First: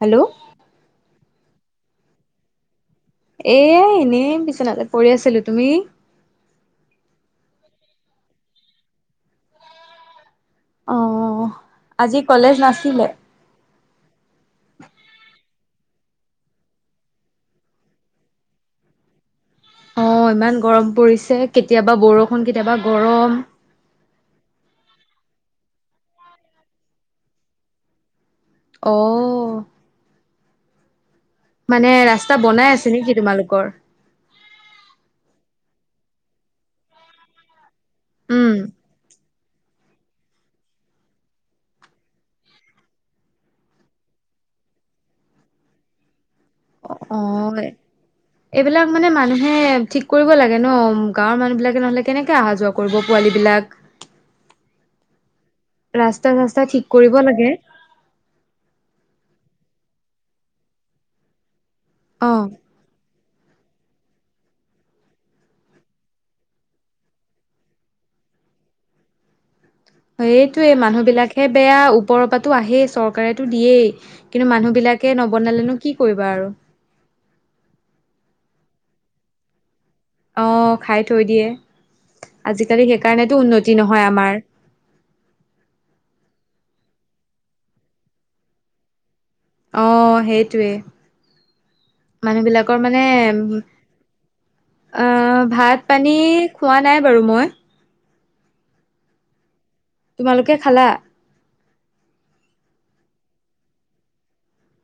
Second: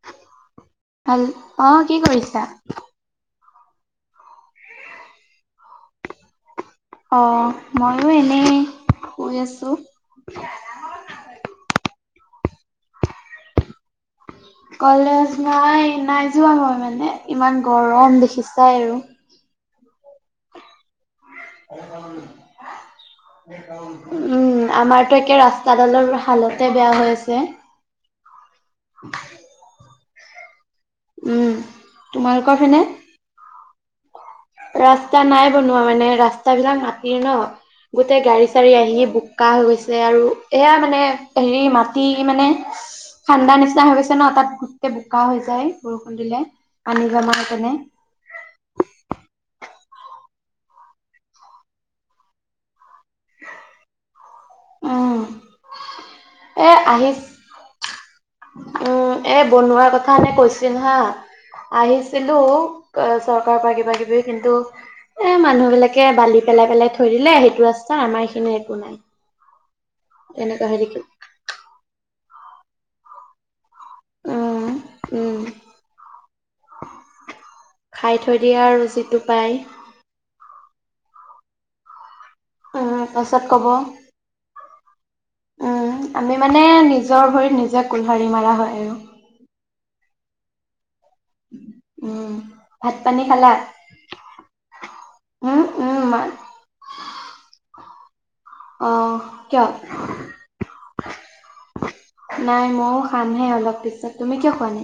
Hello, হম, অ কি কৰিছা? এ এনেই বিচনাতে পৰি আছিলো। তুমি? অ মইও এনেই শুই আছো। অঁ আজি কলেজ নাছিলে? কলেজ নাই, নাই যোৱা মই মানে ইমান গৰম দেখিছাই আৰু। অ ইমান গৰম পৰিছে, কেতিয়াবা বৰষুণ কেতিয়াবা গৰম। উম, আমাৰতো একে ৰাস্তাডালৰ হালতে বেয়া হৈ আছে। অঁ। উম, মানে ৰাস্তা তোমালোকৰ বনাই পিনে? আছে নেকি তোমালোকৰ? ৰাস্তা নাই বনোৱা মানে ৰাস্তা বিলাক মাটিৰ ন গোটেই গাড়ী উম চাডাৰী আহি বু বোকা হৈ গৈছে আৰু, এয়া মানে হেৰি মাটি মানে, ঠাণ্ডা নিচিনা হৈ গৈছে ন তাত গোটেই বোকা হৈ যায় বৰষুণ দিলে। পানী অ অ জমা হৈ কেনে এইবিলাক মানে মানুহ, হে ঠিক কৰিব লাগে ন, গাঁৱৰ মানুহ বিলাকে নহলে কেনেকে অহা যোৱা কৰিব পোৱালী বিলাক। উম। ৰাস্তা চাস্তা এ ঠিক আহিছ কৰিব লাগে। উম এ বনোৱা কথা কৈছিল হা, আহিছিলো অঁ চৰকাৰ কিব বা কিবি কিন্তু এ মানুহবিলাকে বালি পেলাই পেলাই থৈ দিলে সেইটো ৰাস্তাৰ আমাৰ এইখিনিৰ একো নাই। তেনেকুৱা এইটোৱে হৈ থাকিল মানুহবিলাকহে বেয়া ওপৰৰ পৰাটো আহেই চৰকাৰেটো দিয়েই। কিন্তু উম মানুহবিলাকে উম নবনালেনো কি কৰিবা আৰু। থ দয়া ৰু যিটো পায়। অ খাই থৈ দিয়ে আজিকালি উম সেইকাৰণেতো পাছত কব উন্নতি নহয় আমাৰ। উম আমি মানে নিজৰ ভৰিত নিজে কোলহাৰি মাৰা হয় আৰু। অহ সেইটোৱে উম মানুহ বিলাকৰ ভাত মানে পানী খালা অহ উম ভাত উম পানী মা খোৱা নাই বাৰু মই অ কিয় তোমালোকে খালা নাই ময়ো খামহে অলপ পিছত তুমি কিয় খোৱানে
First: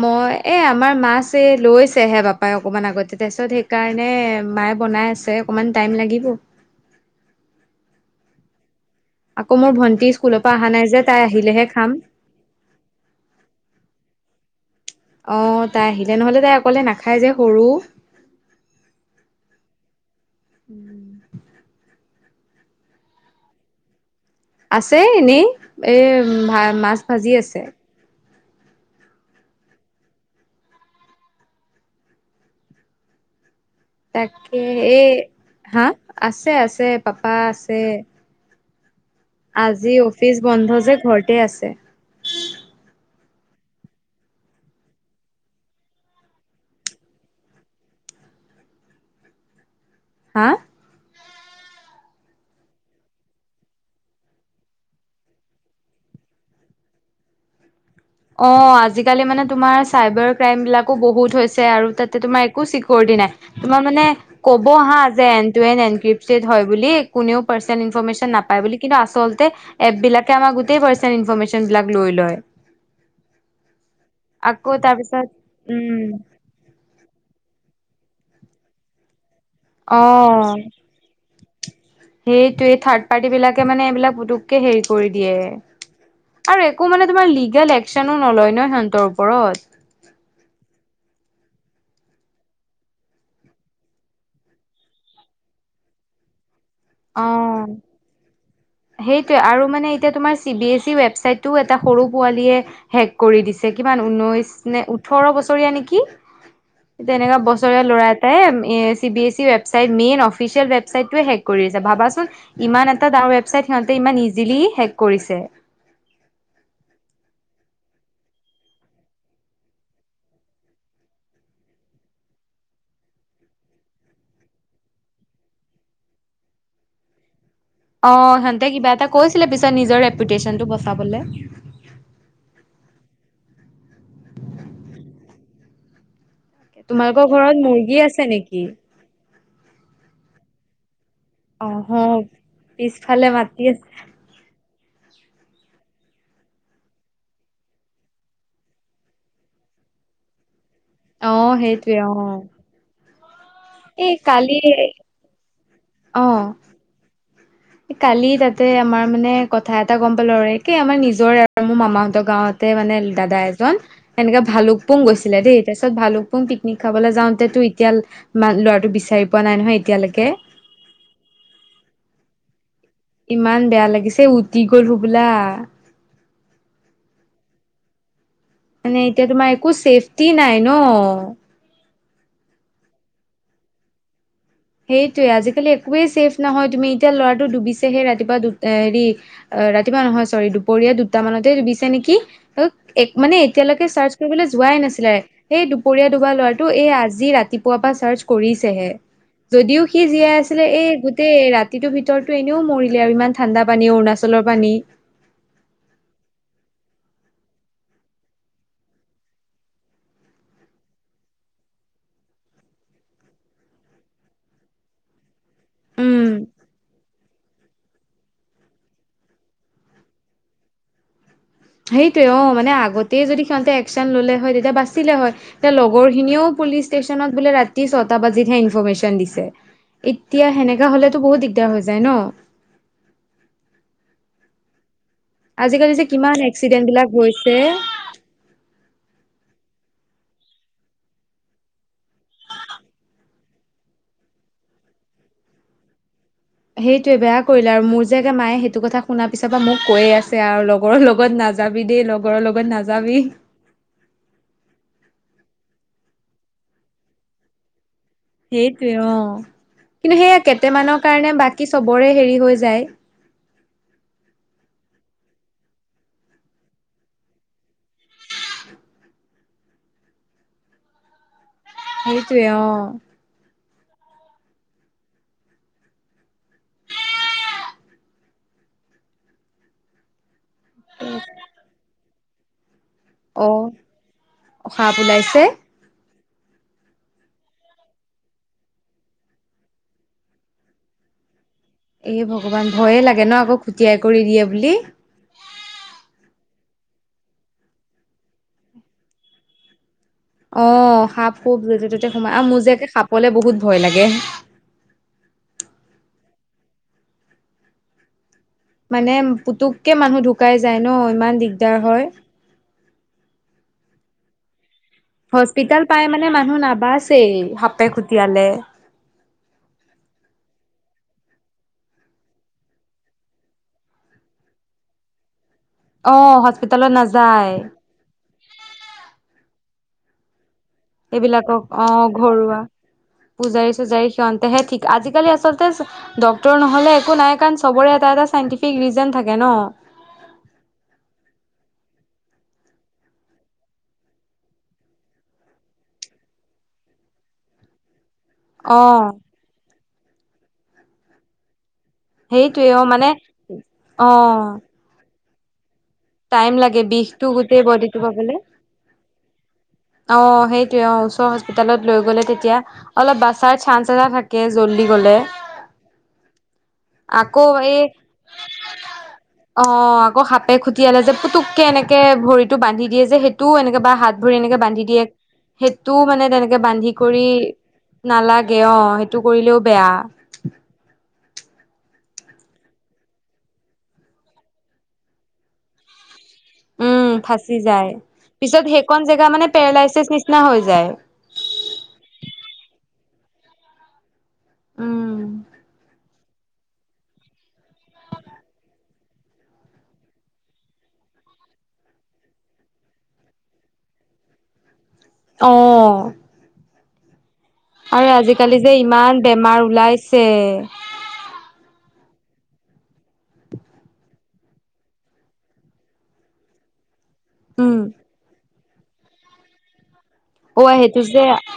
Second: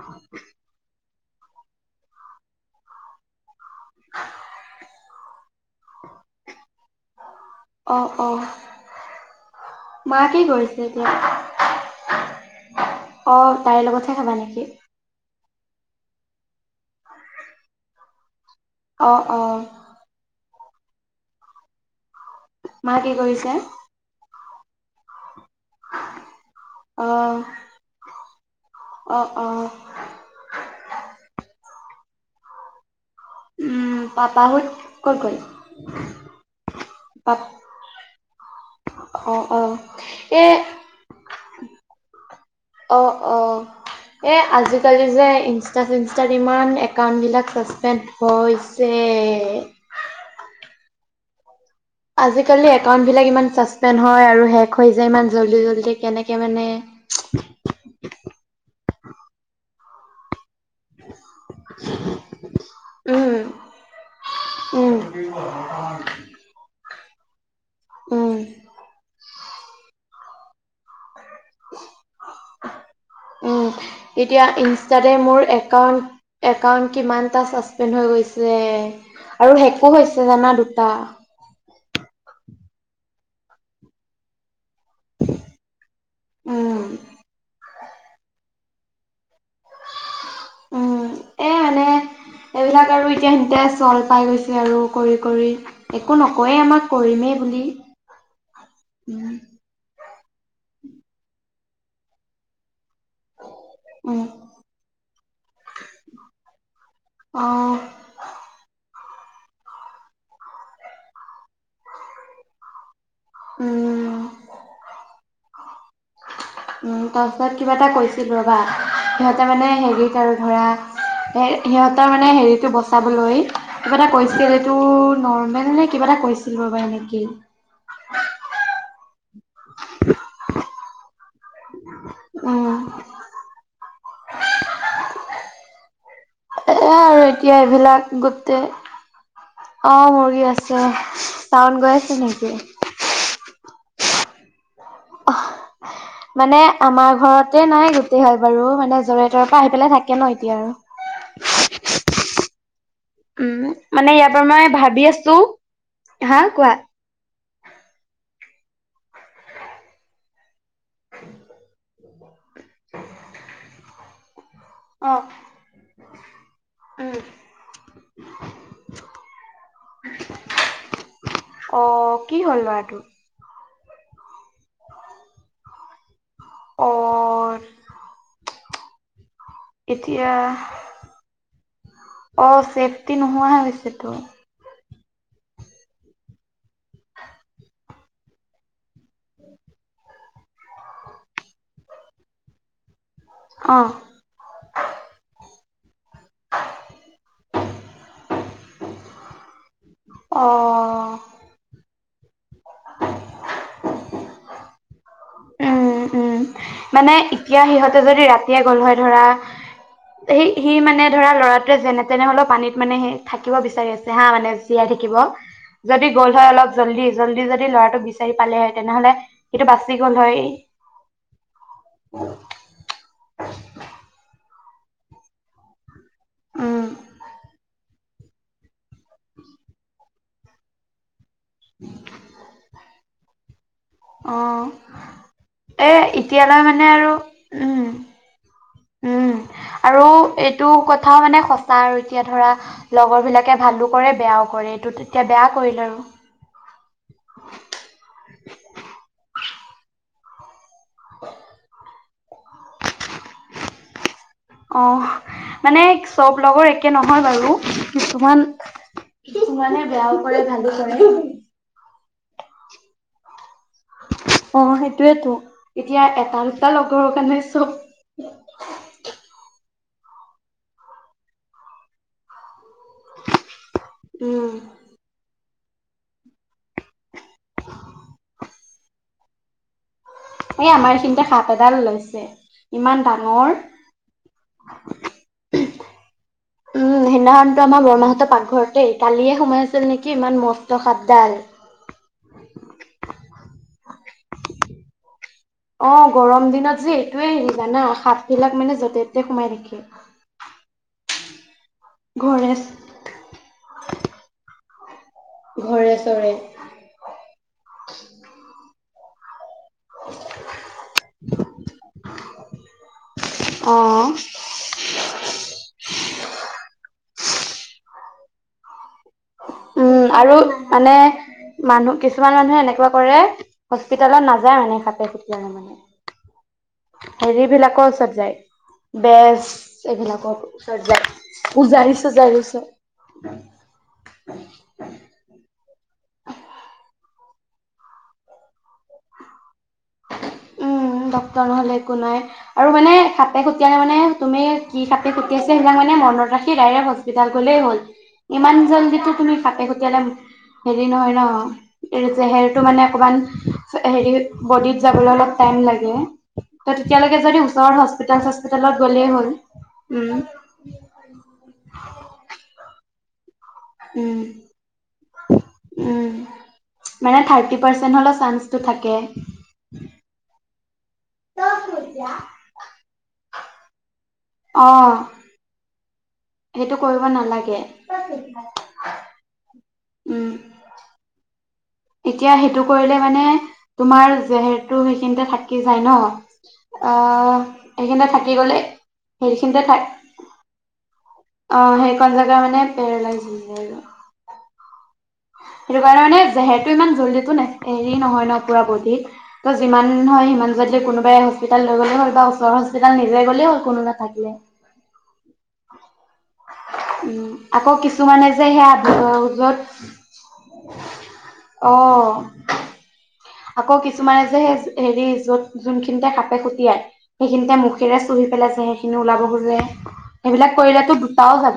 মই এ আমাৰ মাছে লৈছেহে বাপাই অকমান আগতে তাৰপিছত কাৰণে মায়ে বনাই আছে অকমান টাইম লাগিব। অঁ অ' আকৌ মোৰ ভন্টি মা কি স্কুলৰ পৰা আহা কৰিছে নাই যে এতিয়া তাই আহিলেহে খাম। অ তাইৰ লগতহে খাবা নেকি? অ তাই আহিলে নহলে তাই অকলে নাখায় যে সৰু। অহ। উম মা কি কৰিছে আছে এনেই এই ভা মাছ অ ভাজি আছে অ অ উম তাকে পাপাহত এই ক'ত গ'ল হা আছে আছে পাপা পাপ আছে অ অ আজি অফিচ এ বন্ধ যে ঘৰতে আছে অ এ আজিকালি যে ইনষ্টা চিনষ্টাত ইমান একাউন্ট বিলাক চাচপেণ্ড হৈছে উম হা আজিকালি একাউন্ট বিলাক ইমান চাচপেণ্ড হয় আৰু হেক হৈ যায় ইমান জল্দি জল্দি কেনেকে মানে [unintelligible] অ আজিকালি মানে তোমাৰ চাইবাৰ ক্ৰাইম বিলাকো বহুত হৈছে আৰু তাতে তোমাৰ একো চিকৰিটি উম নাই তোমাৰ মানে কব উম হা যে এনপেকিটেড হয় বুলি কোনেও পাৰ্চ ইেশচন উম নাপ বুলি কিন্তু আচলতে এ বিলাকে আমাৰ গোট ইনফৰমিছন বিলাক লৈ লয় এ আকৌ ইতে পে তাৰপিছত উম হৈ গৈছে আৰু হেকো অ হৈছে জানা দুটা সেইটোৱে থাৰ্ড পাৰ্টিবিলাকে মানে এইিলাক উম, নো নলয় ন সিহঁতৰ ওপৰত উম এ মানে এইবিলাক আৰু এতিয়া সেনেতে চল পাই গৈছে আৰু কৰি কৰি একো নকয়েই আমাক অ কৰিমেই বুলি উম, সেইটোৱে আৰু মানে এতিয়া তোমাৰ C B S E website টোও এটা সৰু পোৱালীয়ে হেক কৰি দিছে কিমান উম, ঊনৈশ নে ওঠৰ বছৰীয়া নেকি এয়া এনেকুৱা অ', বছৰেীয়া ল'ৰা এটাই এ C B S E website main official ৱেবচাইটোৱে হেক কৰি আছে ভাবাচোন ইমান এটা এটা ডৰ ৱেবছাইট সিহঁতে ইমান উম। ইজিলি হেক কৰিছে [unintelligible] তাৰপিছত কিবা এটা কৈছিল ৰবা সিহঁতে মানে হেৰিত আৰু ধৰা সিহঁতৰ মানে হেৰিতটো বচাবলৈ কিবা এটা কৈছিল এইটো নৰ্মেল নে কিবা এটা কৈছিল বাবা এনেকি অ সিহঁতে কিবা এটা কৈছিলে পিছত নিজৰ ৰেপুটেশচনটো বচাবলৈ উম এয়া আৰু তোমালোকৰ এতিয়া ঘৰত মুৰ্গী এইবিলাক আছে গোট নেকি? অ মুৰ্গী আছে চাউণ্ড অহ গৈ আছে নেকি? পিছফালে মাতি আছে [inaudible] মানে আমাৰ ঘৰতে নাই গোটেই, হয় বাৰু। মানে য'ৰে-তৰে পৰা আহি পেলাই থাকে ন এতিয়া আৰু। অ', সেইটোৱে অ'। উম, মানে এই ইয়াৰ পৰা কালি মই ভাবি অ আছোঁ। হা কোৱা। কালি তাতে আমাৰ মানে কথা এটা গম পালোঁ। আৰু একেই আমাৰ নিজৰে আৰু মোৰ মামাহঁতৰ গাঁৱতে মানে দাদা এজন সেনেকা ভালুকপুং অ', গৈছিলে দেই তাৰপিছত ভালুকপুং পিকনিক উম, খাবলৈ যাওঁতেো এতিয়া মান ল'ৰাটো বিচাৰি পোৱা নাই ন নহয় এতিয়ালৈকে অ কি হয় ইমান বেয়া লাগিছে উটি গল সো বোলা অ মানে এতিয়া তোমাৰ একো এতিয়া চছেফটি নাই ন অ', চেফটি নোহোৱাে হৈছেতো। সেইটোৱে। আজিকালি একোৱে ছেফ নহয়। তুমি, এতিয়া ল'ৰাটো ডুবিছেহে ৰাতিপুৱা দু হেৰি ৰাতিপুৱা নহয়, চৰি। দুপৰীয়া দুটা মানতেই ডুবিছে নেকি ত এক মানে অ এতিয়ালৈকে চাৰ্চ কৰিবলৈ যোৱাই নাছিলে। সেই দুপৰীয়া ডুবা ল'ৰাটো এই আজি ৰাতিপুৱা পৰা চাৰ্চ কৰিছেহে। যদিও সি জীয়াই অ আছিলে এই গোটেই ৰাতিটোৰ ভিতৰত টো এনেও মৰিলে আৰু। ইমান ঠাণ্ডা পানী, অৰুণাচলৰ পানী। উম উম, মানে এতিয়া সিহঁতে যদি ৰাতিয়ে গ'ল হয় ধৰা। সেই সি মানে ধৰা ল'ৰাটোৱে যেনে-তেনে হ'লেও পানীত মানে সি থাকিব বিচাৰি আছে হা। মানে জীয়াই থাকিব। যদি উম গ'ল হয় অলপ জল্দি জল্দি যদি ল'ৰাটোক বিচাৰি পালেহেঁতেন তেনেহ'লে সিটো বাচি গ'ল হয়। সেইটোৱে। অ', মানে আগতে যদি সিহঁতে একচন ল'লে হয় তেতিয়া বাচিলে হয় তে লগ ৰখিনিও পুলিচ উম ষ্টেচনত বোলে ৰাতি ছটা বাজিতহে ইনফৰমেশ্যন দিছে। এত তিয়া হেনেকা হ'লেতো বহুত দিগদাৰ হৈ যায় ন। অ', এ, আজিকালি যে কিমান এতিয়ালৈ এক্সিডেন্ট মানে বিলাক আৰু। হৈছে উম। উম। আৰু এইটো কথাও মানে সঁচা আৰু এতিয়া ধৰা লগৰবিলাকে ভালো কৰে বেয়াও কৰ কৰে। এইটো তেতিয়া বেয়া কৰিল আৰু। সেইটোৱে বেয়া কৰিলে আৰু মোৰ যে মায়ে সেইটো কথা শুনা পিছ্ আৰু পৰা মোক কৈয়ে আছে আৰু লগ লগৰৰ লগত নাযাবি দেই, লগৰৰ লগত নাযাবি। অ', মানে চব লগৰ একে নহয় বাৰু। কিছুমান, সেইটোৱে অ কিছুমানে বেয়াও কৰে ভালো কৰে। বৰে হেৰি হৈ যায়। অ', সেইটোৱেইটো। এতিয়া এটা-দুটা লগৰ কাৰণে চব [inaudible] সেইটোৱেই অহ। উম। এই আমাৰ এইখিনিতে সাপ এডাল ওলাইছে। ইমান অ ডাঙৰ। সাপ ওলাইছে উম, সিদনাখনটো আমাৰ বৰমাহঁতৰ পাকঘৰতেই, কালিয়ে সোমাই আছিল নেকি ইমান মস্ত সাপডাল। এ, ভগৱান! ভয়ে লাগে ন আকৌ খুটিয়াই কৰি দিয়ে বুলি। অ', গৰম দিনত যে এইটোৱেই হেৰি জানা, সাপবিলাক মানে য'তে-ত'তে সোমাই থাকে। অ', সাপ-সোপ য'তে-ত'তে সোমায়। আৰু ঘৰে মোৰ যে একে সাপলে বহুত ভয় লাগে। ঘৰে-চৰে। মানে পুতুককে মানুহ ঢুকাই যায় ন ইমান দিগদাৰ হয়। অহ। হস্পিতাল পাই মানে মানুহ নাবাছেই সাপে খুটিয়ালে। উম, আৰু মানে মানুহ, কিছুমান মানুহে এনেকুৱা কৰে হস্পিতালত নাযায় মানে খাপে খুতিলে মানে। অ হস্পিতালত নাযায় হেৰিবিলাকৰ ওচৰত যায়, বেজ এইবিলাকৰ। ওচৰত যায়, এইবিলাকক অ পূজাৰী সুজাৰী ওচৰত। সিহতেহে ঠিক, আজিকালি আচলত ডক্তৰ নহ'লে একো নাই কাৰণ চবৰে এটা এটা চাইন্টিফিক ৰিজন থাকে ন। উম। উম, ডক্তৰ নহ'লে একো নাই। আৰু মানে সাপে খুটিয়ালে মানে তুমি কি সাপে খুটিয়াইছে সেয়া মানে মনত ৰাখি ডাইৰেক্ট হস্পিতাল গ'লেই হ'ল। ইমান অ জল্দিটো তুমি খাপে খুটিয়ালে হেৰি নহয় ন। জেহেৰটো সেইটোৱে অ মানে অকমান হেৰি, অ বডিত যাবলৈ অলপ টাইম লাগ টাইম লাগে তেতিয়ালৈকে বিষটো যদি গোটেই ওচৰৰ বডিটো হস্পিতেল পাবলে। চস্পিতেলত গ'লেই হ'ল। উম, অ' সেইটোযৱে অ ওচৰত হস্পিতালত লৈ গ'লে তেতিয়া অলপ বাচ ছাৰ চানচ এটা উম, থাকে জল্দি গলে। উম, মানে আকৌ থাৰ্টি এই, পাৰ্চেন্ট হ'লেও চান্সটো থাকে। অৱ আকৌ হাত পে খুটিয়ালে যে পুটোককে এনেকে ভৰিটো বান্ধি দিয়ে যে সেইটোও এনেকে বা হাত ভৰি এনেকে বান্ধি বান্ধি অ', দিয়ে, সেইটোও মানে তেনেকে সেইটো বান্ধি কৰিব কৰি নালাগে নালাগে অ সেইটো কৰিলেও বেয়া। উম। এতিয়া সেইটো কৰিলে মানে তোমাৰ জেহেৰটো সেইখিনিতে থাকি যায় ন। উম অহ, ফাঁচি যায়। সেইখিনিতে থাকি গলে, পিছত সেইকণ জেগা মানে সেইখিনিতে থাক পেৰালাইচিছ অৱ', নিচিনা হৈ যায় সেইখন জেগা মানে পেৰালাইজ হৈ যায়। উম। জহেৰটো ইমান জল্দিটো হেৰি নহয় ন পুৰা বদিত, ত' যিমান হয় সিমান জল্দি কোনোবাই হস্পিতেল লৈ গ'লেই হ'ল বাও ওচৰৰ হস্পিতাল নিজে গ'লেই হ'ল কোনো নাথাকিলে। অৱ। উম, আকৌ কিছুমানে যে সেইয়া আ য'ত তে' অহ। আকৌ কিছুমানে যে সেই হেৰি য'ত যোনখিনিতে খাপে খুটিয়াই সেইখিনিতে উম, মুখেৰে চুহি পেলাই যে জেহেৰখিনি ওলাব খোজে। সেইবিলাক অ আই কৰিলেতো সেইটোযে, দুটাও যাব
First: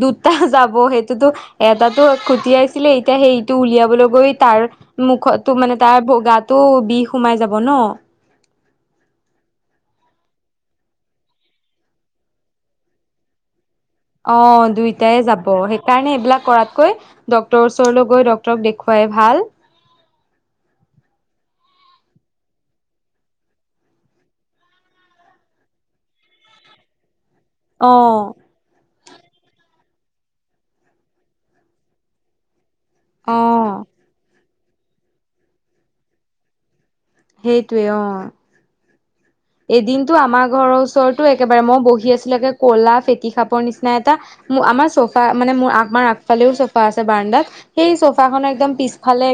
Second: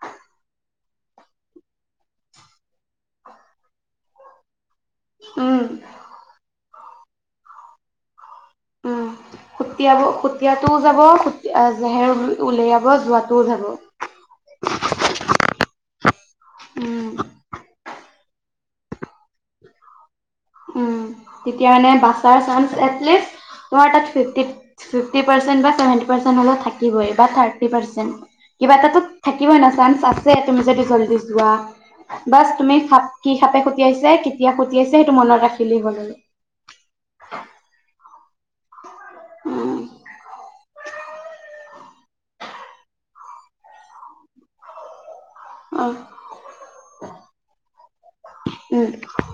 দুটা যাব সে টো এটাতো খুটিয়াইছিলে, এতিয়া সেই ইটো উলিয়াবলৈ গৈ তাৰ মুখতো উম মানে তাৰ গাটো বিষ সোমাই যাব ন। উম। খুটিয়াব খুটিয়াতটোও যাব, জেহেৰ উলিয়াব যোৱাটোও যাব। অৱ', দুইটাই যাব, সেইকাৰণে এইবিলাক কৰাতকৈ উম ডক্টৰৰ ওচৰলৈ গৈ ডক্তৰ ডক্টৰক দেখুৱাই ভাল। উম তেতিয়া মানে বাচাৰ চানস এটলিষ্ট তোমাৰ তাত ফিফটি-ফিফটি পাৰ্চেন্ত বা ছেভেনটি পৰ্চেন্ত হলো থাকিবই। বা থাৰ্টি পাৰ্চেণ্ট। অ', কিবা এটা টো থাকিবই ন চাঞ্চ আছে তুমি যদি জল্দি যোৱা বাছ তুমি সাপ কি সাপে খুতি অ' আহি কেতিয়া খুটি আছে সেইটো মনত ৰাখিলেই হ'ল আৰু। সেইটোৱে উম, অ। এদিনটো আমাৰ ঘৰৰ ওচৰতো একে বাৰে মই বহি আছিলোঁ একে ক'লা ফেটি সাঁপৰ নিচিনা এটা আমাৰ চ ফা মানে মোৰ অ', আমাৰ আগফালেও চফা আছে বাৰা্নদাত সেই চোফা খন একদম উম, পিছফালেে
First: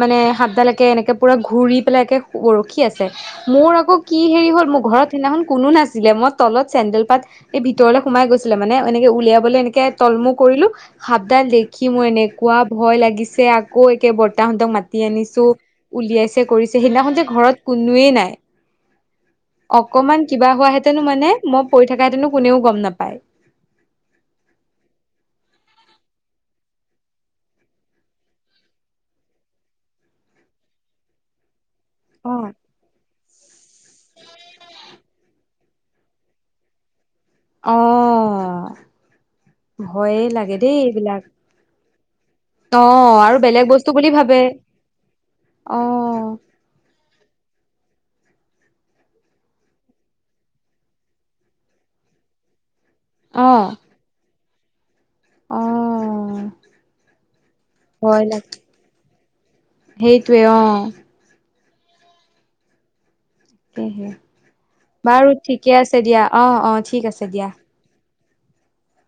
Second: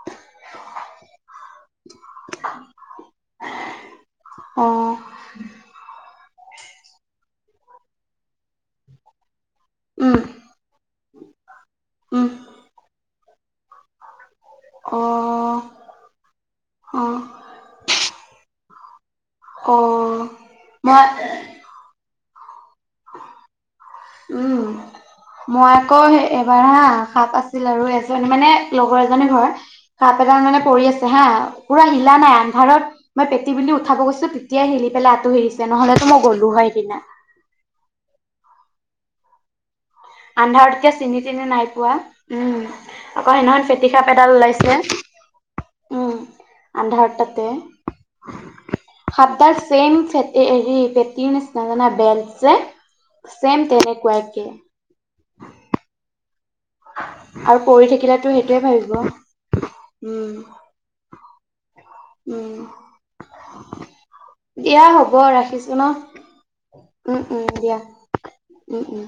মানে এ সাপ দালকে এনেকে পোৰা ঘূৰি পেলাই ৰখি আছে মোৰ আকৌ কি হেৰি হ'ল মোৰ অ', ঘৰত সিদিনাখন কোনো নাছিলে মই তলত চেন্দেল পাত এই ভিতৰলে সমাই গৈছিলে মানে এনেকে উলিয়া বলে এনেকে তল উম, মূৰ কৰিলো সাপডাল দেখি মোৰ উম, এনেকুৱা ভয় লাগিছে আকৌ একে বৰ্তাহঁতক মাতি আনিছো অ', উলিয়াইছে কৰিছে সেইদিনাখন অ', যে ঘৰত কোনোৱে নাই। অকমান অ', কিবা মই হোৱাহেঁতেনো মানে মই পঢ়ি থাকাহেঁতেনো কোনেও গম নাপায়। উম। মই আকৌ এবাৰ হা সাপ আছিল আৰু এজনী মানে লগৰ এজনী ঘৰ, সাপ ডাল মানে পৰি আছে হা। পুৰা হিলা নাই আন্ধাৰত মই পেটী বুলি উঠাব গৈছোঁ তেতিয়াই হিলি পেলাই আতঁৰি আহিছ ছে তেনেহ'লেতো মই গ'লো হয় সেইদিনা। অ'। ভয়ে লাগে দেই আন্ধাৰত এতিয়া চিনি এইবিলাক। তিনি নাই পোৱা উম অ', আকৌ আৰু বেলেগ সেইদিনাখন বস্তু ফেটি বুলি সাঁপ এডাল ভাবে ওলাইছে। উম অ', আন্ধাৰত তাতে। সাপডাল চেম ফেঁটী হেৰি পেটি নিচিনা বেল্ট যে চেম তেনেকোৱা একেই। অহ। আৰু পৰি থাকিলেটো সেইটোয়ে ভাবিব ন। সেইটোৱে অ। উম। কেহে। দিয়া হ'ব বাৰু ৰাখিছো ঠিকে ন আছে দিয়া, অ', অ', ঠিক উম আছে উম দিয়া। উম, উম।